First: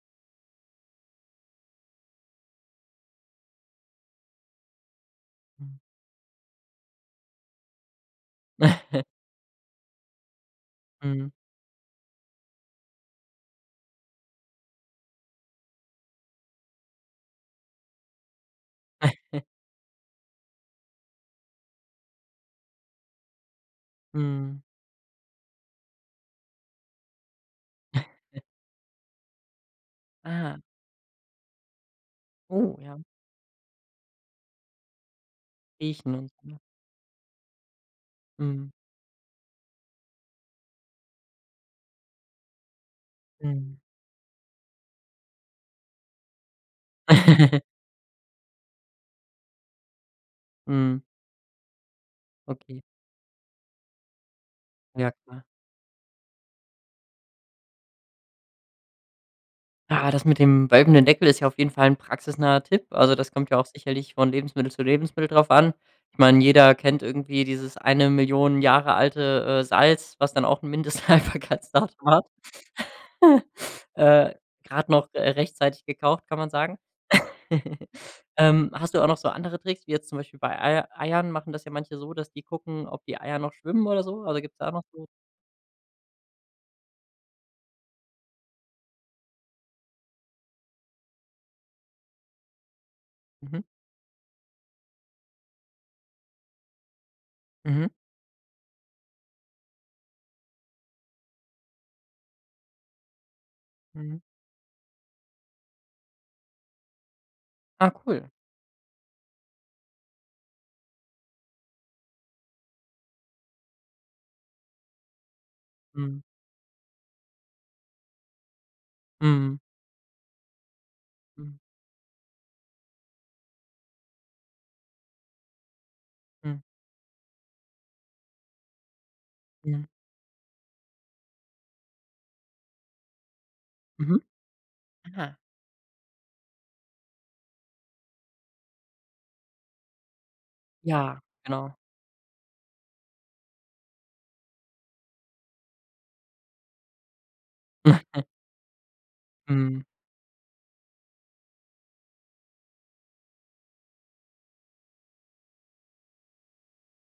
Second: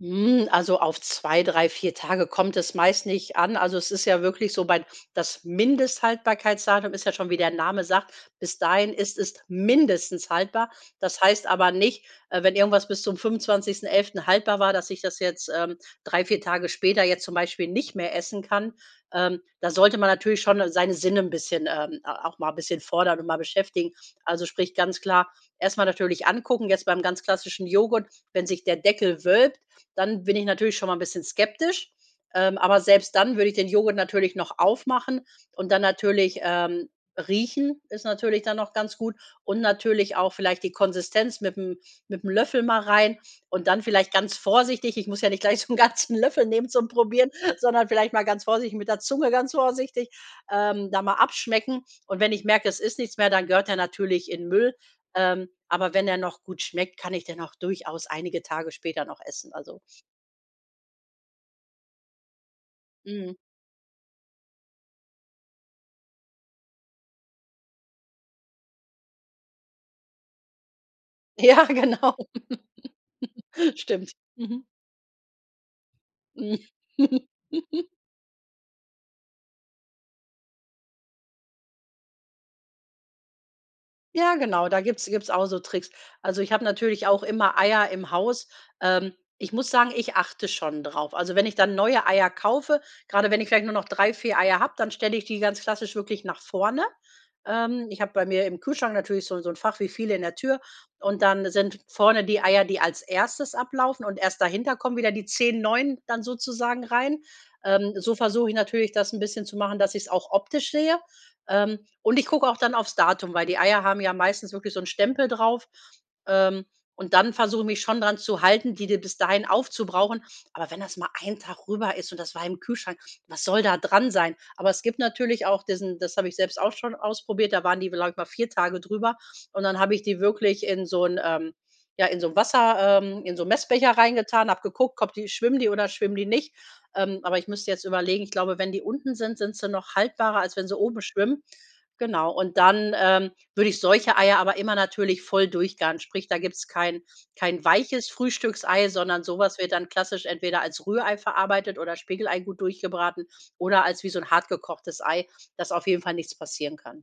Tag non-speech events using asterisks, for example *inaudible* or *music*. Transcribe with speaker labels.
Speaker 1: Hm, also auf 2, 3, 4 Tage kommt es meist nicht an. Also, es ist ja wirklich so weil das
Speaker 2: Mhm.
Speaker 1: Mindesthaltbarkeitsdatum ist ja schon, wie der Name sagt, bis dahin
Speaker 2: *chuckles*
Speaker 1: ist es mindestens haltbar. Das
Speaker 2: Mhm.
Speaker 1: heißt aber nicht, äh, wenn irgendwas bis zum 25.11. haltbar war, dass ich das jetzt, ähm, 3, 4 Tage später jetzt zum Beispiel nicht mehr essen kann. Ähm,
Speaker 2: *chuckles*
Speaker 1: da sollte man natürlich schon seine Sinne 'n bisschen, ähm, äh, auch mal 'n bisschen fordern und mal beschäftigen. Also
Speaker 2: Mhm.
Speaker 1: sprich, ganz klar erst mal natürlich angucken. Jetzt beim ganz klassischen Joghurt,
Speaker 2: *chuckles*
Speaker 1: wenn sich der Deckel wölbt, dann bin ich
Speaker 2: Ah.
Speaker 1: natürlich schon mal 'n bisschen skeptisch. Ähm,
Speaker 2: Oh,
Speaker 1: aber
Speaker 2: ja.
Speaker 1: selbst dann würde ich den Joghurt natürlich noch aufmachen und dann
Speaker 2: Riechen, und
Speaker 1: natürlich,
Speaker 2: so.
Speaker 1: ähm, riechen ist natürlich dann
Speaker 2: Mhm.
Speaker 1: noch ganz gut. Und natürlich auch vielleicht die Konsistenz mit'm mit'm Löffel mal rein und
Speaker 2: Mhm.
Speaker 1: dann vielleicht ganz vorsichtig. Ich muss ja nicht gleich so 'n ganzen Löffel nehmen zum Probieren,
Speaker 2: *giggles*
Speaker 1: sondern vielleicht mal ganz vorsichtig mit der Zunge ganz vorsichtig, ähm, da
Speaker 2: Mhm.
Speaker 1: mal abschmecken. Und wenn ich merke: Es
Speaker 2: Okay.
Speaker 1: ist nichts mehr, dann gehört der natürlich in 'n Müll.
Speaker 2: Ja, klar.
Speaker 1: Ähm, aber wenn er noch gut schmeckt, kann ich den auch durchaus einige Tage später noch essen, also.
Speaker 2: Ja, das mit dem wölbenden Deckel ist ja auf jeden 'n Fall praxisnaher Tipp. Also, das
Speaker 1: Mhm.
Speaker 2: kommt ja auch sicherlich von Lebensmittel zu Lebensmittel drauf an. Ich meine, jeder kennt irgendwie dieses 1.000.000 Jahre alte, äh, Salz, was dann auch 'n
Speaker 1: Ja,
Speaker 2: Mindesthaltbarkeitsdatum
Speaker 1: genau.
Speaker 2: hat. *laughs*
Speaker 1: *giggles* Stimmt,
Speaker 2: Äh,
Speaker 1: mhm.
Speaker 2: grad noch, äh, rechtzeitig gekauft, kann man
Speaker 1: Hm.
Speaker 2: sagen. *laughs*
Speaker 1: *giggles*
Speaker 2: Ähm, hast du auch noch so andere Tricks, wie jetzt zum Beispiel bei Eier Eiern machen das ja manche so, dass die gucken, ob die Eier noch schwimmen oder so?
Speaker 1: Ja,
Speaker 2: Also gibt es
Speaker 1: genau,
Speaker 2: da
Speaker 1: da
Speaker 2: noch so
Speaker 1: gibt's gibt's auch so Tricks. Also ich habe natürlich auch immer Eier im Haus. Ähm, ich muss sagen, ich achte schon drauf. Also wenn ich dann neue Eier kaufe, gerade wenn ich
Speaker 2: Mhm.
Speaker 1: vielleicht nur noch 3, 4 Eier habe, dann stelle ich die ganz klassisch wirklich nach vorne.
Speaker 2: Mhm.
Speaker 1: Ähm, ich habe bei mir im Kühlschrank natürlich so 'n so 'n Fach wie viele in der Tür und dann sind vorne die Eier, die als erstes ablaufen und
Speaker 2: Mhm.
Speaker 1: erst dahinter kommen wieder die 10 neuen dann sozusagen rein.
Speaker 2: Ah,
Speaker 1: Ähm, so
Speaker 2: cool.
Speaker 1: versuche ich natürlich, das 'n bisschen zu machen, dass ich es auch optisch sehe. Ähm, und ich gucke auch dann aufs Datum, weil die Eier haben ja meistens wirklich so 'n Stempel drauf.
Speaker 2: Mhm.
Speaker 1: Ähm, und dann versuche ich mich schon daran zu halten, die die bis dahin
Speaker 2: Mhm.
Speaker 1: aufzubrauchen. Aber wenn das mal 1
Speaker 2: Mhm.
Speaker 1: Tag rüber ist und das war im Kühlschrank, was soll da dran sein? Aber es gibt natürlich auch diesen das habe ich selbst
Speaker 2: Mhm.
Speaker 1: auch schon ausprobiert, da waren die, glaube ich, mal 4 Tage drüber. Und dann
Speaker 2: Mhm.
Speaker 1: habe ich die wirklich in so 'n ähm, ja, in so 'n Wasser ähm, in so 'n Messbecher
Speaker 2: Mhm,
Speaker 1: reingetan, habe geguckt, ob die
Speaker 2: ah.
Speaker 1: schwimmen die oder schwimmen die nicht. Ähm, aber ich müsste jetzt überlegen, ich glaube, wenn die unten sind, sind sie noch haltbarer, als wenn sie oben
Speaker 2: Ja,
Speaker 1: schwimmen.
Speaker 2: genau.
Speaker 1: Genau. Und dann, ähm, würde ich solche Eier aber immer natürlich voll durchgaren. Sprich, da gibt's kein kein weiches
Speaker 2: *chuckles*
Speaker 1: Frühstücksei, sondern so was wird
Speaker 2: Mhm.
Speaker 1: dann klassisch entweder als Rührei verarbeitet oder Spiegelei gut durchgebraten oder als wie so 'n hart gekochtes Ei, dass auf jeden Fall nichts passieren kann.